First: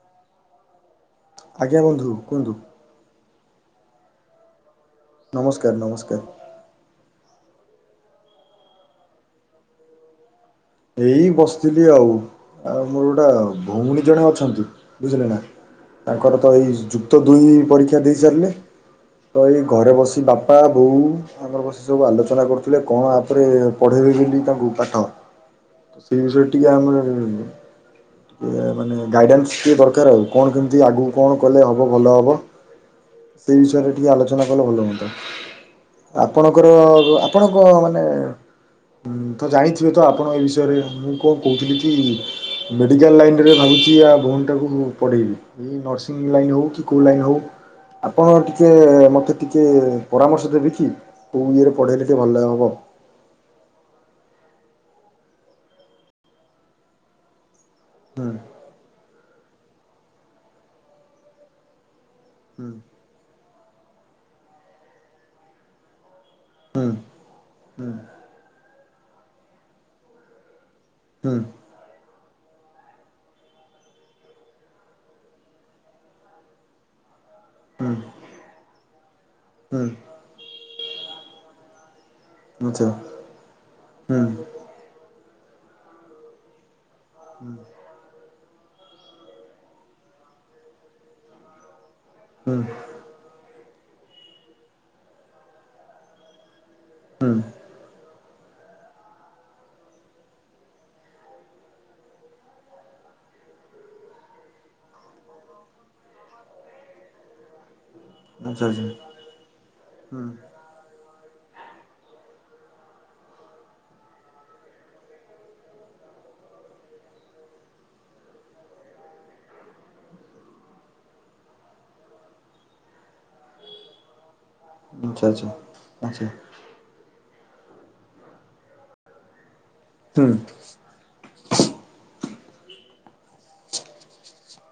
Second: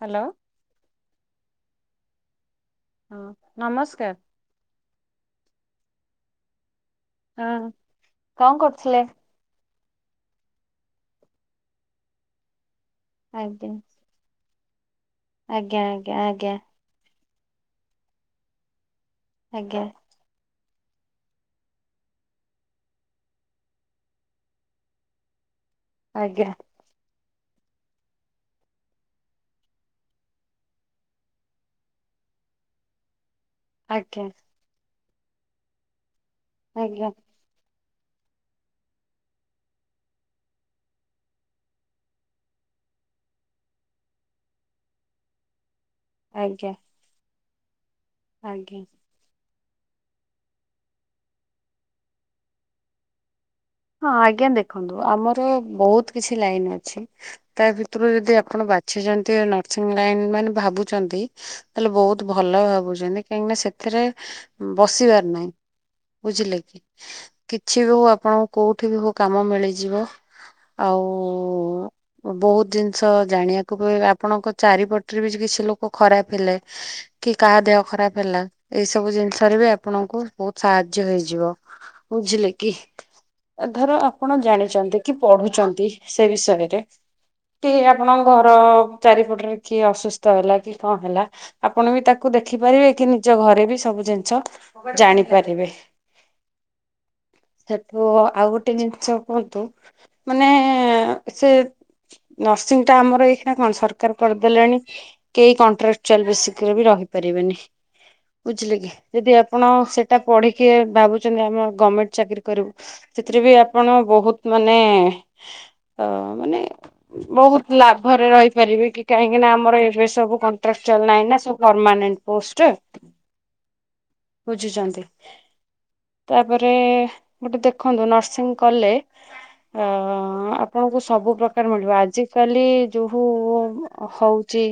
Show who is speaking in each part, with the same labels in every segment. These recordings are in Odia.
Speaker 1: ହ୍ୟାଲୋ।
Speaker 2: ଆଜ୍ଞା ବନ୍ଧୁ କୁହନ୍ତୁ।
Speaker 1: ହଁ ନମସ୍କାର।
Speaker 2: ନମସ୍କାର ନମସ୍କାର।
Speaker 1: ହଁ କଣ କରୁଥିଲେ?
Speaker 2: ଏଇ ବସିଥିଲି ଆଉ ଆଉ ମୋର ଗୋଟା
Speaker 1: ଆଜ୍ଞା
Speaker 2: ଭଉଣୀ ଜଣେ ଅଛନ୍ତି। ବୁଝିଲେ ନା
Speaker 1: ଆଜ୍ଞା ଆଜ୍ଞା
Speaker 2: ତାଙ୍କର ତ ଏଇ ଯୁ ଯୁକ୍ତ ଦୁଇ ପରୀକ୍ଷା ଦେଇସାରିଲେ ତ ଏଇ
Speaker 1: ଆଜ୍ଞା
Speaker 2: ଘରେ ବସି ବାପ ବାପା ବୋଉ ଆମର ବସି ସବୁ ଆଲୋଚନା କରୁଥିଲେ କଣ ଆପରେ ପଢ଼େଇବେକି ତାଙ୍କୁ ପାଠ। ସେ ବିଷୟରେ
Speaker 1: ଆଜ୍ଞା।
Speaker 2: ଟିକେ ଆମେ ମାନେ ଗାଇଡ଼ାନ୍ସ ଟିକିଏ ଦରକାର ଆଉ କଣ କେମିତି ଆଗକୁ କଣ କଲେ ହବ ଭଲ ହବ। ସେଇ ବିଷୟରେ ଟିକେ
Speaker 1: ଆଜ୍ଞା
Speaker 2: ଆଲୋଚନା କଲେ ଭଲ ହୁଅନ୍ତା ଆପଣଙ୍କର
Speaker 1: ଆଜ୍ଞା ଆଜ୍ଞା
Speaker 2: ଆପଣଙ୍କ ମାନେ ତ ଜାଣିଥିବେ ତ ଆପଣ ଏ ବି ପଢେଇବା ମୁଁ କଣ କହୁଥିଲି କି? ମେଡ଼ିକାଲ୍ ଲାଇନ୍ ରେ ଭାବୁଚି ଆ-ଭଉଣୀଟା କୁ ମୁଁ ପଢ଼େଇବି ଉଁ- ନର୍ସିଂ ଲାଇନ ହଉ
Speaker 1: ଆଜ୍ଞା
Speaker 2: କି କୋଉ ଲାଇନ ହଉ ଆପଣ ଟିକେ
Speaker 1: ଆଜ୍ଞା।
Speaker 2: ମତେ ଟିକେ ପରାମର୍ଶ ଦେବ କିି କେଉଁ ଇଏରେ ପଢ଼େଇଲେ ଟିକଏ ଭଲ ହେବ
Speaker 1: ହଁ ଆଜ୍ଞା ଦେଖନ୍ତୁ ଆମର ବହୁତ କିଛି ଲାଇନ ଅଛି ତା ଭିତରୁ
Speaker 2: ହୁଁ
Speaker 1: ଯଦି ଆପଣ ବା କିଛି ଯେମିତି ନର୍ସିଂ ଲାଇନ ମାନେ ଭାବୁଛନ୍ତି ତାହେଲେ ବହୁତ ଭଲ
Speaker 2: ହୁଁ
Speaker 1: ଭାବୁଛନ୍ତି କାହିଁକି ନା ସେଥିରେ ବସିବାର ନାହିଁ ବୁଝିଲେ କି
Speaker 2: ହୁଁ
Speaker 1: କିଛି ବି ହଉ ଆପଣ କୋଉଠି ବି ହଉ କାମ ମିଳିଯିବ ଆଉ
Speaker 2: ହୁଁ ହୁଁ ହୁଁ
Speaker 1: ବହୁତ ଜିନିଷ ଜାଣିବାକୁ ହୁଏ ଆପଣଙ୍କ ଚାରିପଟରେ ବି କିଛି ଲୋକ ଖରାପ ହେଲେ କି କାହା ଦେହ ଖରାପ ହେଲା। ଏଇ ସବୁ ଜିନିଷରେ ବି
Speaker 2: ହୁଁ
Speaker 1: ଆପଣଙ୍କୁ ବହୁତ ସାହାଯ୍ୟ ହେଇଯିବ ବୁଝିଲେ କି?
Speaker 2: ଆଚ୍ଛା
Speaker 1: ଧର
Speaker 2: ହୁଁ
Speaker 1: ଆପଣ ଜାଣିଛନ୍ତି କି ପଢୁଛନ୍ତି ସେ ବିଷୟରେ
Speaker 2: ହୁଁ
Speaker 1: କି ଆପଣଙ୍କ ଘର ଚାରି ଫଟରେ କିଏ ଅସୁସ୍ଥ ହେଲା କି କଣ ହେଲା ଆପଣ ବି ତାକୁ କୁ
Speaker 2: ହୁଁ
Speaker 1: ଦେଖିପାରିବେ କି ନିଜ ଘରେ ବି ସବୁ ଜିନିଷ ଜାଣିପାରିବେ। ସେଠୁ ଆଉ ଗୋଟେ ଜିନିଷ କୁହନ୍ତୁ ମାନେ ସେ ନର୍ସିଂଟା ଆମର ଏଇଖା କଣ ସରକାର କରିଦେଲେଣି। କେହି କଣ୍ଟ୍ରାକ୍ଚୁଆଲ ବେସିକ ରେ ବି ରହିପାରିବେନି
Speaker 2: ଆଚ୍ଛା ଆଚ୍ଛା
Speaker 1: ବୁଝିଲେ କି।
Speaker 2: ହୁଁ
Speaker 1: ଯଦି ଆପଣ ସେଟା ପଢିକି ଭାବୁଛନ୍ତି ଆମ ଗମେଣ୍ଟ ଚାକିରି କରିବୁ ସେଥିରେ ବି ଆପଣ ବହୁତ ମାନେ ଅ ମାନେ ବହୁତ ଲାଭରେ ରହିପାରିବେ କି କାହିଁକି ନା ଆମର ଏବେ ସବୁ କଣ୍ଟ୍ରାକ୍ଚୁଆଲ ନାହିଁ ନା ସବୁ ପରମାନେଣ୍ଟ। ପୋଷ୍ଟ ବୁଝୁଚନ୍ତି।
Speaker 2: ଆଚ୍ଛା ଆଚ୍ଛା ଆଚ୍ଛା
Speaker 1: ତାପରେ ଗୋଟେ ଦେଖନ୍ତୁ ନର୍ସିଂ କଲେ ଅ
Speaker 2: ହୁଁ
Speaker 1: ଆପଣଙ୍କୁ ସବୁ ପ୍ରକାର ମିଳିବ ଆଜିକାଲି ଯୋଉ ହଉଛି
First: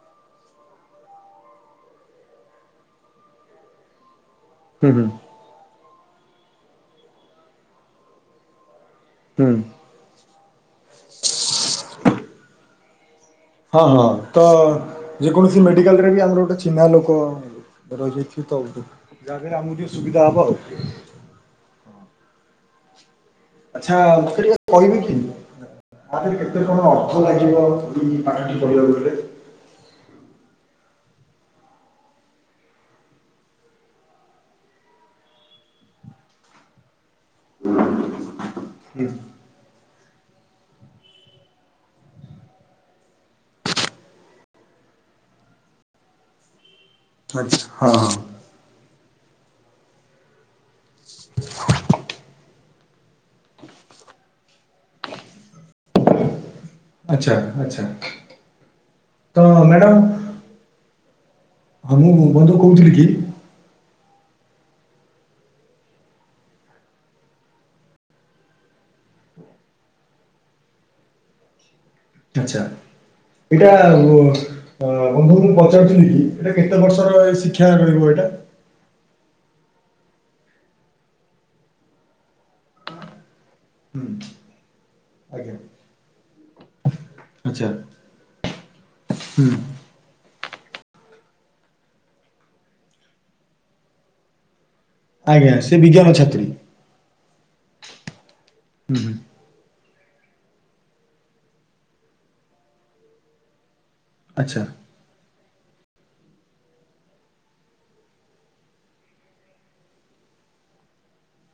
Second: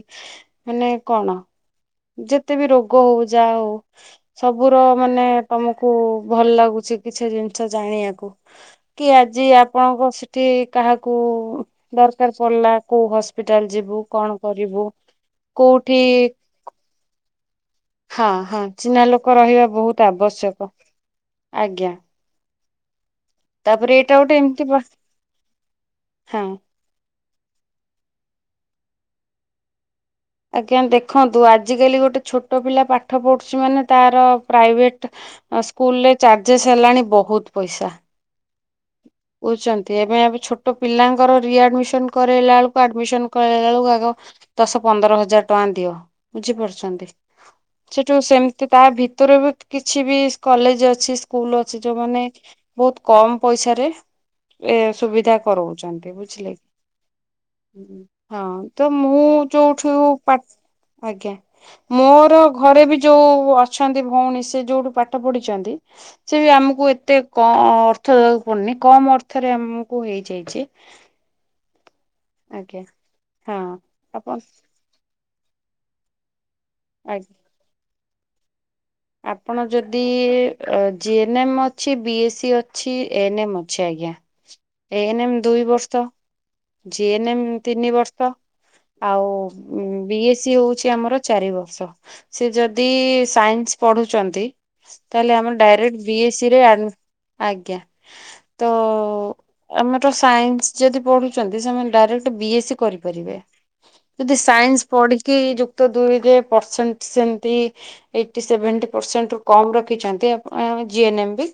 Speaker 1: ମାନେ କଣ ଯେତେ ବି ରୋଗ ହଉ ଯାହା ହଉ ସବୁର
Speaker 2: ହୁଁ ହୁଁ
Speaker 1: ମାନେ ତମକୁ ଭଲ ଲାଗୁଛି କିଛି ଜିନିଷ ଜାଣିଆକୁ କି ଆଜି
Speaker 2: ହୁଁ
Speaker 1: ଆପଣଙ୍କ କି କାହାକୁ ଦରକାର ପଡିଲା କୋଉ ହସ
Speaker 2: ହଁ ହଁ ତ ଯେକୌଣସି
Speaker 1: କୋଉଠି
Speaker 2: ମେଡିକାଲରେ ବି ଆମର ଗୋଟେ ଚିହ୍ନା ଲୋକ
Speaker 1: ହଁ
Speaker 2: ରହିଛି ତ
Speaker 1: ହଁ ଚିହ୍ନା ଲୋକ
Speaker 2: ଯା
Speaker 1: ରହିବା
Speaker 2: ଆମକୁ ଟିକେ
Speaker 1: ବହୁତ
Speaker 2: ସୁବିଧା ହବ।
Speaker 1: ଆବଶ୍ୟକ ଆଜ୍ଞା। ତାପରେ
Speaker 2: ଆଚ୍ଛା
Speaker 1: ଏଇଟା ଗୋଟେ
Speaker 2: ମତେ
Speaker 1: ଏମିତି
Speaker 2: ଟିକେ କହିବି କି ଆ ପାଇଁ
Speaker 1: ହଁ।
Speaker 2: କେତ କଣ ଅ [unintelligible] ଲାଗିବ ପାଠଟି ପଢ଼ିବାକୁ ଗଲେ।
Speaker 1: ଆଜ୍ଞା ଦେଖନ୍ତୁ ଆଜିକାଲି ଗୋଟେ ଛୋଟ ପିଲା ପାଠ ପଢୁଛି ମାନେ ତାର ପ୍ରାଇଭେଟ ଆଉ ସ୍କୁଲ ରେ ଚାର୍ଜେସ୍ ହେଲାଣି ବହୁତ ପଇସା।
Speaker 2: ହୁଁ।
Speaker 1: ବୁଛନ୍ତି ଏବେ ଏବେ ଛୋଟ ପିଲାଙ୍କର ରିଆଡମିସନ କରାଇଲା ବେଳକୁ ଆଡମିସନ କରାଇଲା ଏଳକୁ ଆଗ ଦଶ ପନ୍ଦର ହଜାର ଟଙ୍କା ଦିଅ ବୁଝିପାରୁଛନ୍ତି
Speaker 2: ଆଚ୍ଛା ହଁ ହଁ।
Speaker 1: ସେଠୁ ସେମ ତା ଭିତରେ ବି କିଛି ବି କଲେଜ ଅଛି ସ୍କୁଲ ଅଛି ଯୋଉମାନେ ବହୁତ କମ୍ ପଇସାରେ ଏ ସୁବିଧା କରଉଚନ୍ତି ବୁଝିଲେ।
Speaker 2: ଆଚ୍ଛା ଆଚ୍ଛା
Speaker 1: ଉଁ ହଁ ତ ମୁଁ
Speaker 2: ତ
Speaker 1: ଯୋଉଠୁ
Speaker 2: ମ୍ୟାଡ଼ାମ୍
Speaker 1: ପା ଆଜ୍ଞା
Speaker 2: ହଁ ମୁଁ
Speaker 1: ମୋର
Speaker 2: ବନ୍ଧୁ
Speaker 1: ଘରେ
Speaker 2: କହୁଥିଲି
Speaker 1: ବି
Speaker 2: କି
Speaker 1: ଯୋଉ ଅ ଅଛନ୍ତି ଭଉଣୀ ସେ ଯୋଉଠୁ ପାଠ ପଢିଛନ୍ତି ସେ ବି ଆମକୁ ଏତେ କର ଅର୍ଥ ପନି କମ ଅର୍ଥରେ ଆମକୁ ହେଇଯାଇଛି।
Speaker 2: ଆଛା
Speaker 1: ଆଜ୍ଞା ହଁ
Speaker 2: ଏଇଟା ଉଁ
Speaker 1: ଆପଣ
Speaker 2: ବନ୍ଧୁଙ୍କୁ ପଚାରୁଥିଲି କି? ଏଇଟା କେତେ ବର୍ଷର
Speaker 1: ଆଜ୍ଞା
Speaker 2: ଶିକ୍ଷା ରହିବ ଏଇଟା।
Speaker 1: ଆପଣ ଯଦି ଜିଏନ୍ଏମ୍ ଅଛି ବି ଏସ୍ ସି ଅଛି ଏ ଏନ୍ ଏମ୍
Speaker 2: ହୁଁ।
Speaker 1: ଏ ଏନ୍ ମ ଦୁଇ ବର୍ଷ। ଜି ଏନ ଏମ୍
Speaker 2: ଆଚ୍ଛା
Speaker 1: ତିନି ବର୍ଷ ଆଉ ବି ଏ ସି ହଉ ଚି ଆମର ଚାରି ବର୍ଷ ସେ ଯଦି ସାଇନସ ପଢୁଛନ୍ତି। ତାହେଲେ
Speaker 2: ଆଜ୍ଞା
Speaker 1: ଆମର
Speaker 2: ସେ
Speaker 1: ଡାଇରେକ୍ଟ
Speaker 2: ବିଜ୍ଞାନ ଛାତ୍ରୀ
Speaker 1: ବିଏସି ରେ ଆଜ୍ଞା ତ ଆମର ସାଇନ୍ସ ଯଦି ପଢୁଛନ୍ତି ସେମାନେ ଡାଇରେକ୍ଟ ବିଏସ୍ ସି କରିପାରିବେ। ଯଦି
Speaker 2: ଆଚ୍ଛା
Speaker 1: ସାଇନ୍ସ ପଢିକି ଯୁକ୍ତ ଦୁଇରେ ପରସେଣ୍ଟ ସେମିତି ଏଇଟି ସେଭେନଣ୍ଟି ପରସେଣ୍ଟ ରୁ କମ ରଖିଛନ୍ତି ଆପଣ ଜି ଏନ୍ ମ ବି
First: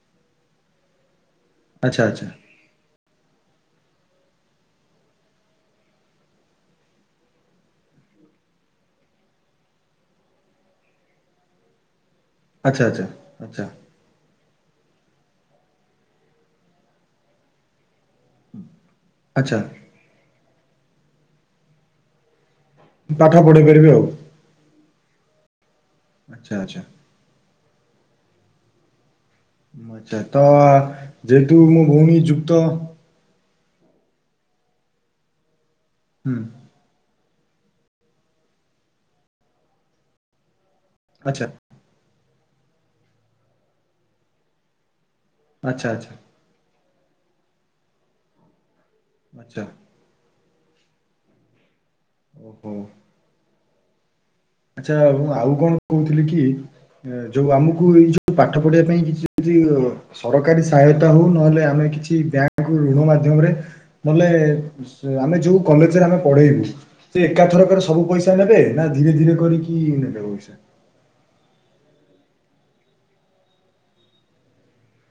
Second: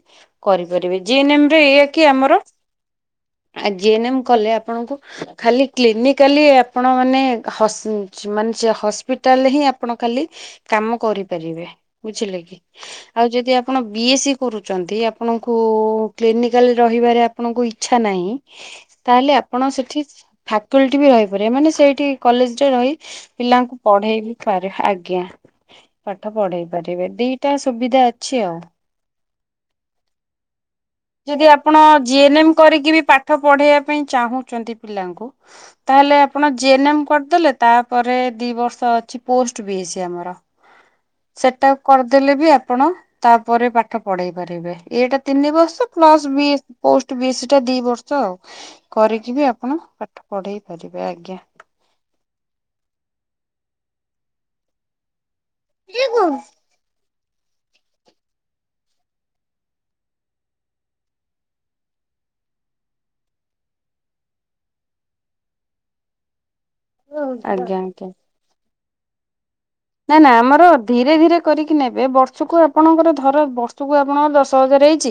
Speaker 1: କରିପାରିବେ। ଜିଏନ୍ଏମ ରେ ଏଇଆ
Speaker 2: ଆଚ୍ଛା
Speaker 1: କି
Speaker 2: ଆଚ୍ଛା
Speaker 1: ଆମର ଜେଏନଏମ୍ କଲେ ଆପଣଙ୍କୁ ଖାଲି କ୍ଲିନିକାଲି ଆପଣ ମାନେ ହସ ମାନେ ସେ ହସ୍ପିଟାଲରେ ହିଁ ଆପଣ ଖାଲି କାମ କରିପାରିବେ ବୁଝିଲେ କି।
Speaker 2: ଆଚ୍ଛା
Speaker 1: ଆଉ ଯଦି
Speaker 2: ଆଚ୍ଛା ଆଚ୍ଛା
Speaker 1: ଆପଣ ବି ଏସ୍ ସି କରୁଛନ୍ତି ଆପଣଙ୍କୁ କ୍ଲିନିକାଲ ରହିବାରେ ଆପଣଙ୍କୁ ଇଚ୍ଛା ନାହିଁ। ତାହେଲେ
Speaker 2: ଆଚ୍ଛା
Speaker 1: ଆପଣ ସେଠି ଫାକଲଟି ବି ରହିପାରିବେ। ମାନେ ସେଇଠି କଲେଜରେ ରହି
Speaker 2: ପାଠ ପଢ଼େଇ
Speaker 1: ପିଲାଙ୍କୁ
Speaker 2: ପାରିବେ ଆଉ
Speaker 1: ପଢେଇବି। ଆଜ୍ଞା ପାଠ
Speaker 2: ଆଚ୍ଛା
Speaker 1: ପଢେଇ
Speaker 2: ଆଚ୍ଛା
Speaker 1: ପାରିବେ ଦିଟା ସୁବିଧା ଅଛି ଆଉ।
Speaker 2: ଆଛା ତ
Speaker 1: ଯଦି
Speaker 2: ଯେହେତୁ
Speaker 1: ଆପଣ
Speaker 2: ମୋ ଭଉଣୀ
Speaker 1: ଜି ଏନ୍
Speaker 2: ଯୁକ୍ତ
Speaker 1: ଏମ୍ କରିକି ବି ପା ପା ପଢେଇବା ପାଇଁ ଚାହୁଁଛନ୍ତି ପିଲାଙ୍କୁ ତାହେଲେ
Speaker 2: ହୁଁ
Speaker 1: ଆପଣ ଜି ଏନ୍ ଏମ୍ କରିଦଲେ। ତାପରେ ଦି ବର୍ଷ ଅଛି ପୋଷ୍ଟ ବିଏସି ଆମର
Speaker 2: ଆଚ୍ଛା
Speaker 1: ସେଟା କରିଦେଲେ ବି ଆପଣ ତାପରେ ପାଠ ପଢେଇ ପାରିବେ ଏଇଟା ତିନି
Speaker 2: ଆଚ୍ଛା
Speaker 1: ବର୍ଷ।
Speaker 2: ଆଚ୍ଛା
Speaker 1: ପ୍ଲସ୍ ବି ପୋଷ୍ଟ ବି ଏ ସି ଦି ବର୍ଷ ଆଉ କରିକି ବି
Speaker 2: ଆଚ୍ଛା
Speaker 1: ଆପଣ ପାଠ ପଢ଼େଇ ପାରିବେ ଆଜ୍ଞା।
Speaker 2: ଓହୋ। ଆଚ୍ଛା ମୁଁ ଆଉ କଣ କହୁଥିଲି
Speaker 1: ଆଜ୍ଞା।
Speaker 2: କି? ଯୋଉ ଆମକୁ ଏଇ ଯୋଉ ପାଠ ପଢିବା ପାଇଁ କିଛି ଅ ସରକାରୀ ସହାୟତା ହଉ ନହେଲେ ଆମେ କିଛି ବ୍ୟାଙ୍କ ଋଣ ମାଧ୍ୟମରେ ମଲେ ଆମେ ଯୋଉ କଲେଜରେ ଆମେ ପଢେଇବୁ। ସେ
Speaker 1: ଆଜ୍ଞା
Speaker 2: ଏକାଥରକରେ ସବୁ
Speaker 1: ଆଜ୍ଞା।
Speaker 2: ପଇସା ନେବେ ନା ଧୀରେ ଧୀରେ କରିକି
Speaker 1: ନା
Speaker 2: ନେବେ
Speaker 1: ନା
Speaker 2: ପଇସା
Speaker 1: ଆମର ଧୀରେ ଧୀରେ କରିକି ନେବେ ବର୍ଷକୁ ଆପଣଙ୍କର ଧର ବର୍ଷକୁ ଆପଣଙ୍କର ଦଶ ହଜାର ହେଇଛି।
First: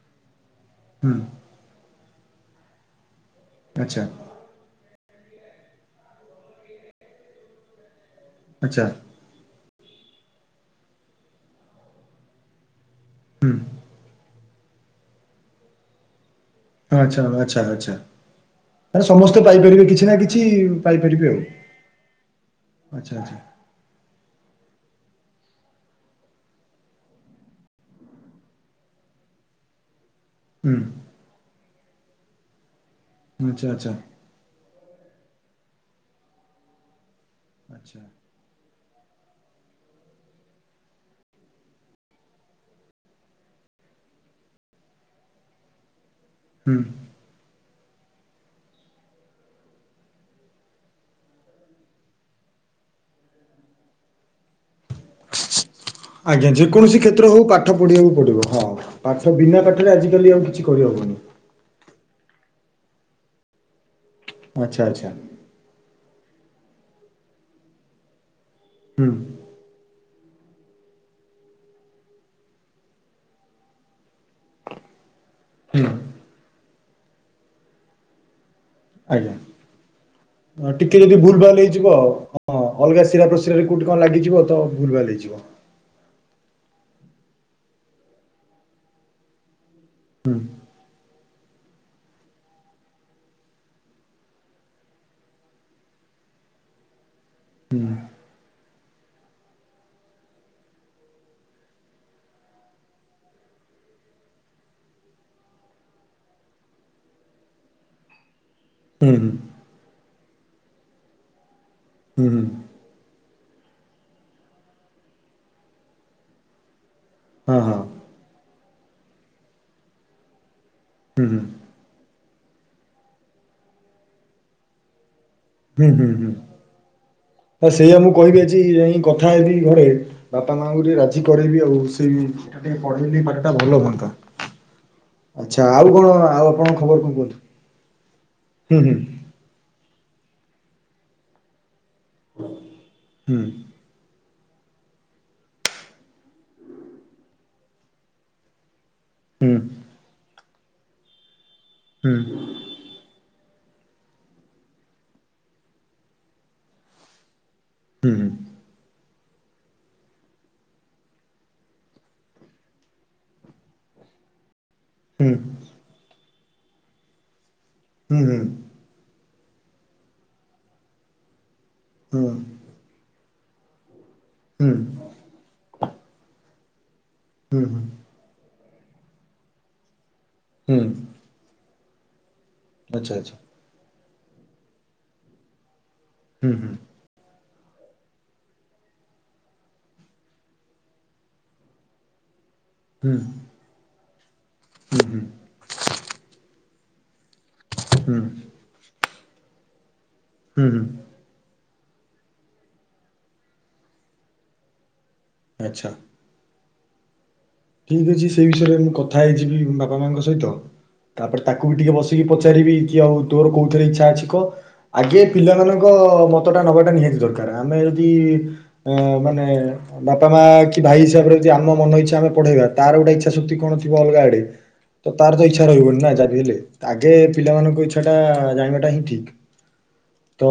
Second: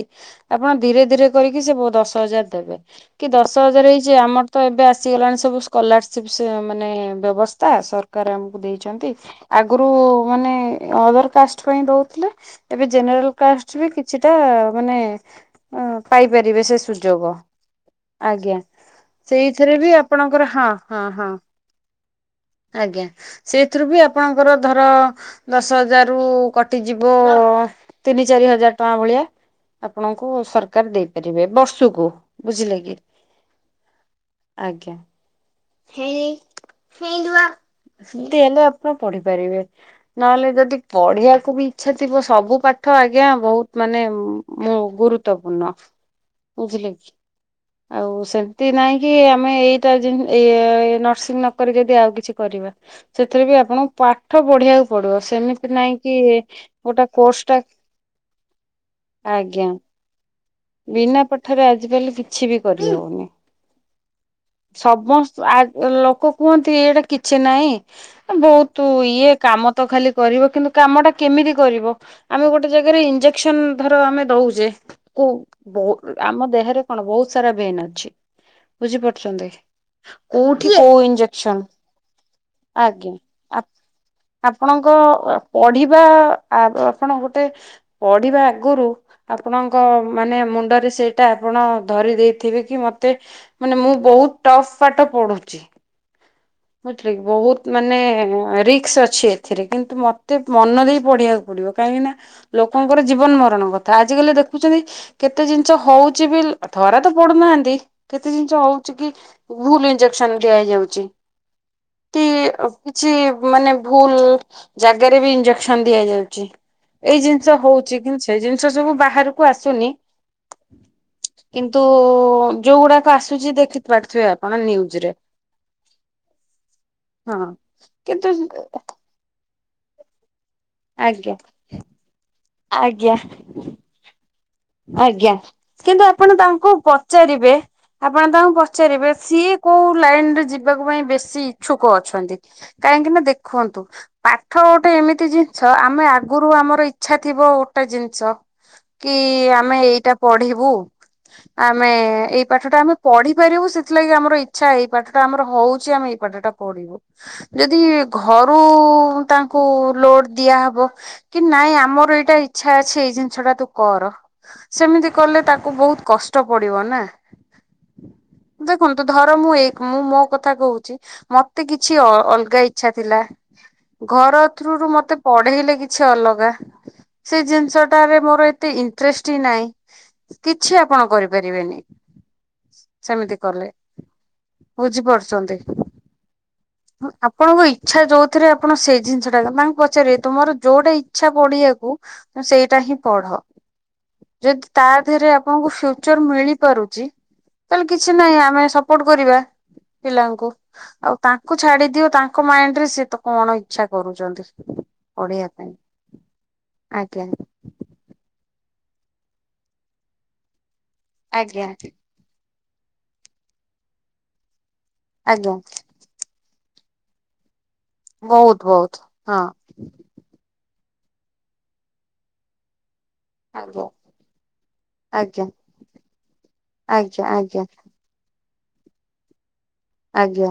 Speaker 1: ଆପଣ ଧୀରେ
Speaker 2: ହୁଁ
Speaker 1: ଧୀରେ କରିକି ସେ ଦଶ ହଜାର ଦେବେ। କି ଦଶ ହଜାର
Speaker 2: ଆଚ୍ଛା
Speaker 1: ହେଇଛି ଆମର ତ ଏବେ ଆସିଗଲାଣି ସବୁ ସ୍କଲାରସିପ ମାନେ ବ୍ୟବସ୍ଥା ସରକାର ଆମକୁ
Speaker 2: ଆଚ୍ଛା
Speaker 1: ଦେଇଛନ୍ତି। ଆଗରୁ ମାନେ ଅଦର କାଷ୍ଟ ପାଇଁ ଦଉଥିଲେ। ଏବେ ଜେନେରାଲ
Speaker 2: ହୁଁ
Speaker 1: କାଷ୍ଟ ବି କିଛିଟା ମାନେ ପାଇପାରିବେ ସେ।
Speaker 2: ଆଚ୍ଛା
Speaker 1: ସୁଯୋଗ
Speaker 2: ଆଚ୍ଛା ଆଚ୍ଛା
Speaker 1: ଆଜ୍ଞା।
Speaker 2: ମାନେ ସମସ୍ତେ
Speaker 1: ସେଇଥିରେ
Speaker 2: ପାଇପାରିବେ
Speaker 1: ବି
Speaker 2: କିଛି ନା କିଛି
Speaker 1: ଆପଣଙ୍କର ହଁ ହଁ
Speaker 2: ପାଇପାରିବେ
Speaker 1: ହଁ
Speaker 2: ଆଉ।
Speaker 1: ଆଜ୍ଞା।
Speaker 2: ଆଚ୍ଛା ଆଚ୍ଛା
Speaker 1: ସେ ସେଥିରୁ ବି ଆପଣଙ୍କର ଧର ଦଶ ହଜାର ରୁ କଟିଯିବ ତିନି ଚାରି ହଜାର ଟଙ୍କା ଭଳିଆ। ଆପଣଙ୍କୁ
Speaker 2: ହୁଁ
Speaker 1: ସରକାର ଦେଇପାରିବେ ବର୍ଷକୁ ବୁଝିଲେ କି?
Speaker 2: ଆଚ୍ଛା ଆଚ୍ଛା।
Speaker 1: ଆଜ୍ଞା। ହେଇ ହେଇ ନୂଆ,
Speaker 2: ଆଚ୍ଛା
Speaker 1: ଏମିତି ହେଲେ ଆପଣ ପଢିପାରିବେ। ନହେଲେ ଯଦି ପଢିବାକୁ ବି ଇଚ୍ଛା ଥିବ ସବୁ ପାଠ ଆଜ୍ଞା ବହୁତ ମାନେ ମୁଁ ଗୁରୁତ୍ୱପୂର୍ଣ୍ଣ।
Speaker 2: ହୁଁ।
Speaker 1: ବୁଝିଲେ କି ଆଉ ସେମିତି ନାଇଁ କି ଆମେ ଏଇଟା ଜି ଏଇ ନର୍ସିଂ ନକରି ଯଦି ଆଉ କିଛି କରିବା ସେଥିରେ ବି ଆପଣ ପାଠ ବଢିବାକୁ
Speaker 2: ଆଜ୍ଞା ଯେକୌଣସି
Speaker 1: ଗୋଟେ
Speaker 2: କ୍ଷେତ୍ର
Speaker 1: କୋର୍ସ
Speaker 2: ହଉ
Speaker 1: ଟା
Speaker 2: ପାଠ ପଢିବାକୁ ପଡିବ ହଁ। ପାଠ ବିନା
Speaker 1: ଆଜ୍ଞା
Speaker 2: ପାଠରେ ଆଜିିକାଲି ଆଉ କିଛି କରିହବନି।
Speaker 1: ବିନା ପାଠରେ ଆଜିକାଲି କିଛି ବି କରିହଉନି।
Speaker 2: ଆଚ୍ଛା ଆଚ୍ଛା
Speaker 1: ସମସ୍ତ ଆ ଲୋକ କୁହନ୍ତି ଏଇଟା କିଛି ନାହିଁ। ବହୁତ
Speaker 2: ହୁଁ
Speaker 1: ଇଏ କାମ ତ ଖାଲି କରିବ କିନ୍ତୁ କାମଟା କେମିତି କରିବ ଆମେ ଗୋଟେ ଜାଗାରେ ଇଞ୍ଜେକ୍ସନ ଧର ଆମେ ଦଉଛେ। କ
Speaker 2: ହୁଁ
Speaker 1: ହୋ ଆମ ଦେହରେ କଣ ବହୁତ ସାରା ଭେନ୍ ଅଛି। ବୁଝି
Speaker 2: ଆଜ୍ଞା।
Speaker 1: ପାରୁଛନ୍ତି? କୋଉଠି
Speaker 2: ଅ, ଟିକେ
Speaker 1: କହୁ
Speaker 2: ଯଦି ଭୁଲ ଭାଲ
Speaker 1: ଇଞ୍ଜେକ୍ସନ୍?
Speaker 2: ହେଇଯିବ ହଁ ଅଲଗା
Speaker 1: ଆଜ୍ଞା।
Speaker 2: ଶିରା ପ୍ରଶିରାରେ କୋଉଠି କଣ ଲାଗିଯିବ ତ ଭୁଲ
Speaker 1: ଆପଣଙ୍କ
Speaker 2: ଭାଲ ହେଇଯିବ।
Speaker 1: ପଢିବା, ଆପଣ ଗୋଟେ ପଢିବା ଆଗରୁ ଆପଣଙ୍କ ମାନେ ମୁଣ୍ଡରେ ସେଇ ଟା ଆପଣ ଧରି ଦେଇଥିବେ କି ମତେ ମାନେ ମୁଁ ବୋହୁତ୍ ଟଫ ପାଠ ପଢୁଛି। ବଝିଲ କି ବୋହୁତ୍ ମାନେ ରିକ୍ସ ଅଛି। ଏଥିରେ କିନ୍ତୁ ମତେ ମନ ଦେଇ ପଢିବାକୁ ପଡିବ କାହିଁକି ନା ଲୋକଙ୍କର ଜୀବନ ମରଣ କଥା ଆଜି କାଲି ଦେଖୁଛନ୍ତି କେତେ ଜିନିଷ ହଉଛି ବି ଧରା ତ ପଡୁନାହାନ୍ତି। କେତେ ଜିନିଷ ହଉ ଚିକି
Speaker 2: ହୁଁ ହୁଁ
Speaker 1: ଭୁଲ ଇଞ୍ଜେକ୍ସନ ଦିଆ ହେଇଯାଉଛି।
Speaker 2: ହୁଁ ହୁଁ
Speaker 1: ଏମିତି କିଛି ମାନେ ଭୁଲ୍ ଜାଗାରେ ବି ଇଞ୍ଜେକ୍ସନ ଦିଆ ହେଇଯାଉଛି। ଏଇ ଜିନିଷ
Speaker 2: ହଁ ହଁ
Speaker 1: ହଉଛି କି ସେ ଜିନିଷ ସବୁ ବାହାରକୁ ଆସୁନି
Speaker 2: ହୁଁ ହୁଁ।
Speaker 1: କିନ୍ତୁ ଯୋଉଗୁଡାକ ଆସୁଛି ଦେଖି ପାରୁଥିବେ ଆପଣ ନିଉଜ୍ ରେ
Speaker 2: ହୁଁ ହୁଁ ହୁଁ।
Speaker 1: ହଁ।
Speaker 2: ତ ସେଇଆ ମୁଁ
Speaker 1: କିନ୍ତୁ
Speaker 2: କହିବି ଆଜି ଏଇ କଥା ହେବି ଘରେ ବାପା ମାଆଙ୍କୁ ଟିକେ ରାଜି
Speaker 1: ଆଜ୍ଞା
Speaker 2: କରାଇବି ଆଉ, ସେଇ ଏଇଟା ଟିକେ
Speaker 1: ଆଜ୍ଞା
Speaker 2: ପଢ଼େଇଲେ ପାଠଟା ଭଲ ହୁଅନ୍ତା।
Speaker 1: ଆଜ୍ଞା।
Speaker 2: ଆଚ୍ଛା ଆଉ
Speaker 1: କିନ୍ତୁ
Speaker 2: କଣ
Speaker 1: ଆପଣ
Speaker 2: ଆଉ
Speaker 1: ତାଙ୍କୁ
Speaker 2: ଆପଣଙ୍କ ଖବର କଣ କୁହନ୍ତୁ?
Speaker 1: ପଚାରିବେ ଆପଣ ତାଙ୍କୁ
Speaker 2: ହୁଁ
Speaker 1: ପଚାରିବେ, ସିଏ କୋଉ ଲାଇନ ରେ ଯିବା ପାଇଁ ବେଶୀ ଇଛୁକ ଅଛନ୍ତି, କାହିଁକି ନା
Speaker 2: ହୁଁ
Speaker 1: ଦେଖନ୍ତୁ ପାଠ ଗୋଟେ ଏମିତି ଜିନିଷ, ଆମେ ଆଗରୁ ଆମର ଇଛା ଥିବ ଗୋଟେ ଜିନିଷ କି
Speaker 2: ହୁଁ
Speaker 1: ଆମେ ଏଇଟା ପଢିବୁ ଆମେ
Speaker 2: ହୁଁ
Speaker 1: ଏଇ ପାଠ ଟା ଆମେ ପଢିପାରିବୁ ସେଥିଲାଗି ଆମର ଇଚ୍ଛା ଏଇ ପାଠଟା ଆମର ହଉଛି ଆମେ ଏଇ ପାଠଟା ପଢିବୁ ଯଦି
Speaker 2: ହୁଁ
Speaker 1: ଘରୁ ତାଙ୍କୁ ଲୋଡ ଦିଆ ହବ କି ନାଇଁ ଆମର ଏଇଟା ଇଚ୍ଛା ଅଛି ଏଇ ଜିନିଷ ଟା ତୁ କର ସେମିତି
Speaker 2: ହୁଁ
Speaker 1: କଲେ ତାକୁ ବହୁତ କଷ୍ଟ ପଡିବ ନା
Speaker 2: ହୁଁ ହୁଁ।
Speaker 1: ଦେଖନ୍ତୁ ଧର ମୁଁ ଏକ ମୁଁ ମୋ କଥା କହୁଛି ମତେ କିଛି
Speaker 2: ହୁଁ
Speaker 1: ଅଲଗା ଇ ଇଛା ଥିଲା ଘର ଥ୍ରୁରୁୁ ମତେ ପଢେଇଲେ କିଛି ଅଲଗା ସେ
Speaker 2: ହୁଁ ହୁଁ
Speaker 1: ଜିନିଷଟାରେ ମୋର ଏତେ ଇଣ୍ଟରେଷ୍ଟ ହିଁ ନାହିଁ କିଛି
Speaker 2: ହୁଁ
Speaker 1: ଆପଣ କରିପାରିବେନି
Speaker 2: ଆଚ୍ଛା ଆଚ୍ଛା
Speaker 1: ସେମିତି କଲେ ବୁଝିପାରୁଛନ୍ତି।
Speaker 2: ହୁଁ ହୁଁ।
Speaker 1: ଆପଣଙ୍କ ଇଚ୍ଛା ଯୋଉଥିରେ ଆପଣ ସେ ଜିନିଷ ଟା ତାଙ୍କୁ ପଚାରିବେ ତୁମର ଯୋଉଟା ଇଛା ପଢିବାକୁ ସେଇଟା ହିଁ
Speaker 2: ହୁଁ
Speaker 1: ପଢ। ଯଦି ତା
Speaker 2: ହୁଁ
Speaker 1: ଦେହରେ ଆପଣଙ୍କୁ ଫ୍ୟୁଚର ମିଳି ପାରୁଛି ତାହେଲେ କିଛି
Speaker 2: ହୁଁ
Speaker 1: ନାହିଁ ଆମେ ସ ସପଟ କରିବା ପିଲାଙ୍କୁ,
Speaker 2: ହୁଁ ହୁଁ
Speaker 1: ଆଉ ତାଙ୍କୁ ଛାଡି ଦିଅ ତାଙ୍କ ମାଇଣ୍ଡ ରେ ସିଏ ତ କଣ ଇଛା କରୁଛନ୍ତି। ପଢିବା ପାଇଁ।
Speaker 2: ଆଚ୍ଛା
Speaker 1: ଆଜ୍ଞା।
Speaker 2: ଠିକ୍ ଅଛି, ସେଇ ବିଷୟରେ ମୁଁ କଥା ହେଇଯିବି ବାପା ମାଙ୍କ ସହିତ, ତାପରେ
Speaker 1: ଆଜ୍ଞା
Speaker 2: ତାକୁ ବି ଟିକେ ବସ ପଚାରିବି କି ଆଉ ତୋର କୋଉଥିରେ ଇଛା ଅଛି କହ। ଆଗେ
Speaker 1: ଆଜ୍ଞା
Speaker 2: ପିଲାମାନଙ୍କ ମ ମତଟା ନବାଟା ନିହାତି ଦରକାର। ଆମେ ଯଦି
Speaker 1: ବହୁତ ବହୁତ
Speaker 2: ଆ ମାନେ ବାପା ମା କି ଭାଇ ହିସାବରେ ଜଦୀ ଆମ ମନ ଇଛା ଆମେପଢେଇବା ତାର ଗୋଟେଇଛା ସକ୍ତି କଣ ଥିବ
Speaker 1: ହଁ
Speaker 2: ଅଲଗା ଆଡେ, ତାର ତ
Speaker 1: ଆଜ୍ଞା।
Speaker 2: ଇଛା ରହିବନି ନା ଯାହା ବି ହେଲେ, ଆଗେ
Speaker 1: ଆଜ୍ଞା ଆଜ୍ଞା ଆଜ୍ଞା
Speaker 2: ପିଲାମାନଙ୍କ ଇଚ୍ଛା ସେଟା ଜାଣିବାଟା ହିଁ ଠିକ୍, ତ
Speaker 1: ଆଜ୍ଞା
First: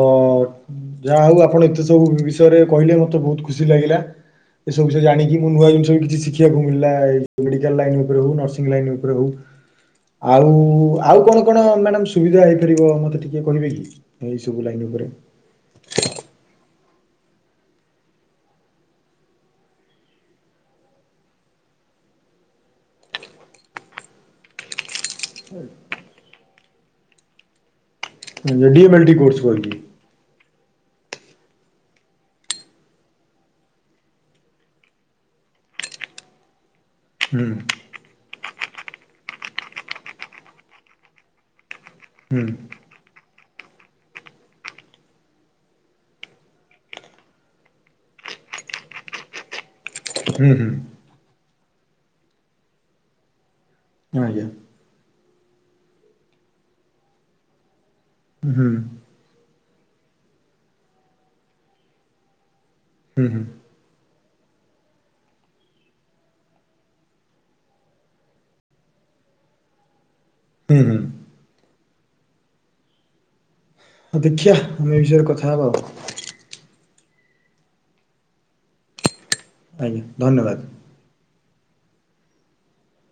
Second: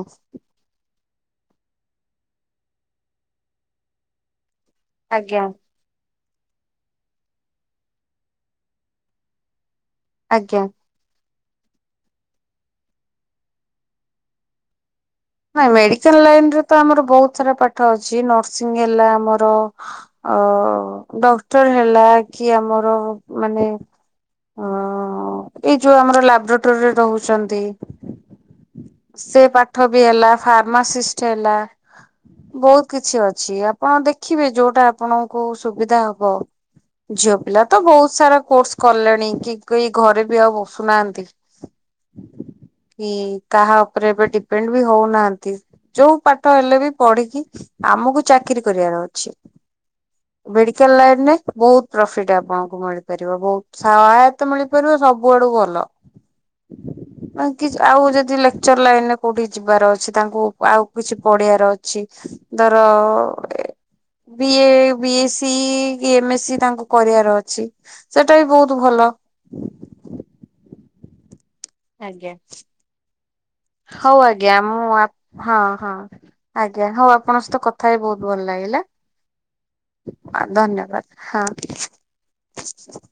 Speaker 2: ଯାହା ହଉ ଆପଣ ଏତେ ସବୁ ବିଷୟରେ କହିଲେ, ମତେ ବହୁତ ଖୁସି ଲାଗିଲା। ଏ ସବୁ ବିଷୟ ଜାଣିକି
Speaker 1: ଆଜ୍ଞା
Speaker 2: ମୁଁ ନୂଆ ଜିନିଷ ବି କିଛି ଶିଖିବାକୁ ମିଳିଲା ମେଡିକାଲ ଲାଇନ୍ ଉପରେ ହଉ ନର୍ସିଂ ଲାଇନ୍ ଉପରେ ହଉ ଆଉ,
Speaker 1: ଆଜ୍ଞା।
Speaker 2: ଆଉ କଣ କଣ ମ୍ୟାଡମ୍ ଅ ସୁବିଧା ହେଇପାରିବ ମୋତେ ଟିକଏ କହିବେ କି ଏହିଇସବୁ ଲାଇନ୍ ଉପରେ?
Speaker 1: ନାଇଁ ମେଡିକାଲ ଲାଇନ୍ ରେ ତ ଆମର ବୋହୁତ୍ ସାରା ପାଠ ଅଛି, ନର୍ସିଂ ହେଲା ଆମର ଅ ଡକ୍ଟର ହେଲା କି ଆମର ମାନେ ଓ ଏଇ ଯୋଉ ଆମର ଲାବୋରେଟୋରୀରେ ରହୁଛନ୍ତି।
Speaker 2: ଡିଏମଏଲଟି କୋର୍ସ
Speaker 1: ସେ
Speaker 2: କହିଲି
Speaker 1: ପାଠ ବି ହେଲା ଫାର୍ମାସିଷ୍ଟ ହେଲା। ବହୁତ କିଛି ଅଛି ଆପଣ ଦେଖିବେ ଯୋଉଟା ଆପଣଙ୍କୁ ସୁବିଧା ହବ। ଝିଅ
Speaker 2: ହୁଁ
Speaker 1: ପିଲା ତ ବହୁତ ସାରା କୋର୍ସ କଲେଣି କି କେହି ଘରେ ବି ଆଉ ବସୁନାହାନ୍ତି
Speaker 2: ହୁଁ
Speaker 1: କି ତାହା ଉପରେ ଏବେ ଡିପେଣ୍ଡ ବି ହଉନାହାନ୍ତି। ଯୋଉଁ ପାଠ ହେଲେ ବି ପଢିକି ଆମକୁ ଚାକିରି କରିବାର ଅଛି।
Speaker 2: ହୁଁ ହୁଁ।
Speaker 1: ମେଡିକାଲ ଲାଇନ ରେ ବହୁତ ପ୍ରଫିଟ ଆପଣଙ୍କୁ ମିଳିପାରିବ ବହୁତ ସହାୟତା
Speaker 2: ଆଜ୍ଞା
Speaker 1: ମିଳି ସବୁଆଡୁ ଭଲ ଆଉ ଯଦି
Speaker 2: ହୁଁ ହୁଁ
Speaker 1: ଲେକ୍ଚର ଲାଇନ କୋଉଠି ଯିବାର ଅଛି ତାଙ୍କୁ ଆଉ କିଛି ପଢିବାର ଅଛି ଧର
Speaker 2: ହୁଁ
Speaker 1: B A, B S C, କି ଏମ ଏସ୍ ସି, ତାଙ୍କୁ କରିବାର ଅଛି। ସେଟା ବି ବହୁତ ଭଲ।
Speaker 2: ହୁଁ ହୁଁ।
Speaker 1: ଆଜ୍ଞା, ହଉ
Speaker 2: ଦେଖିଆ
Speaker 1: ଆଜ୍ଞା,
Speaker 2: ଆମେ
Speaker 1: ମୁଁ
Speaker 2: ଏ ବିଷୟରେ କଥା
Speaker 1: ହଁ
Speaker 2: ହବା ଆଉ
Speaker 1: ହଁ। ଆଜ୍ଞା ହଉ ଆପଣଙ୍କ ସହିତ କଥା ହ ବହୁତ ଭଲ ଲାଗିଲା ଧନ୍ୟବାଦ। ହଁ।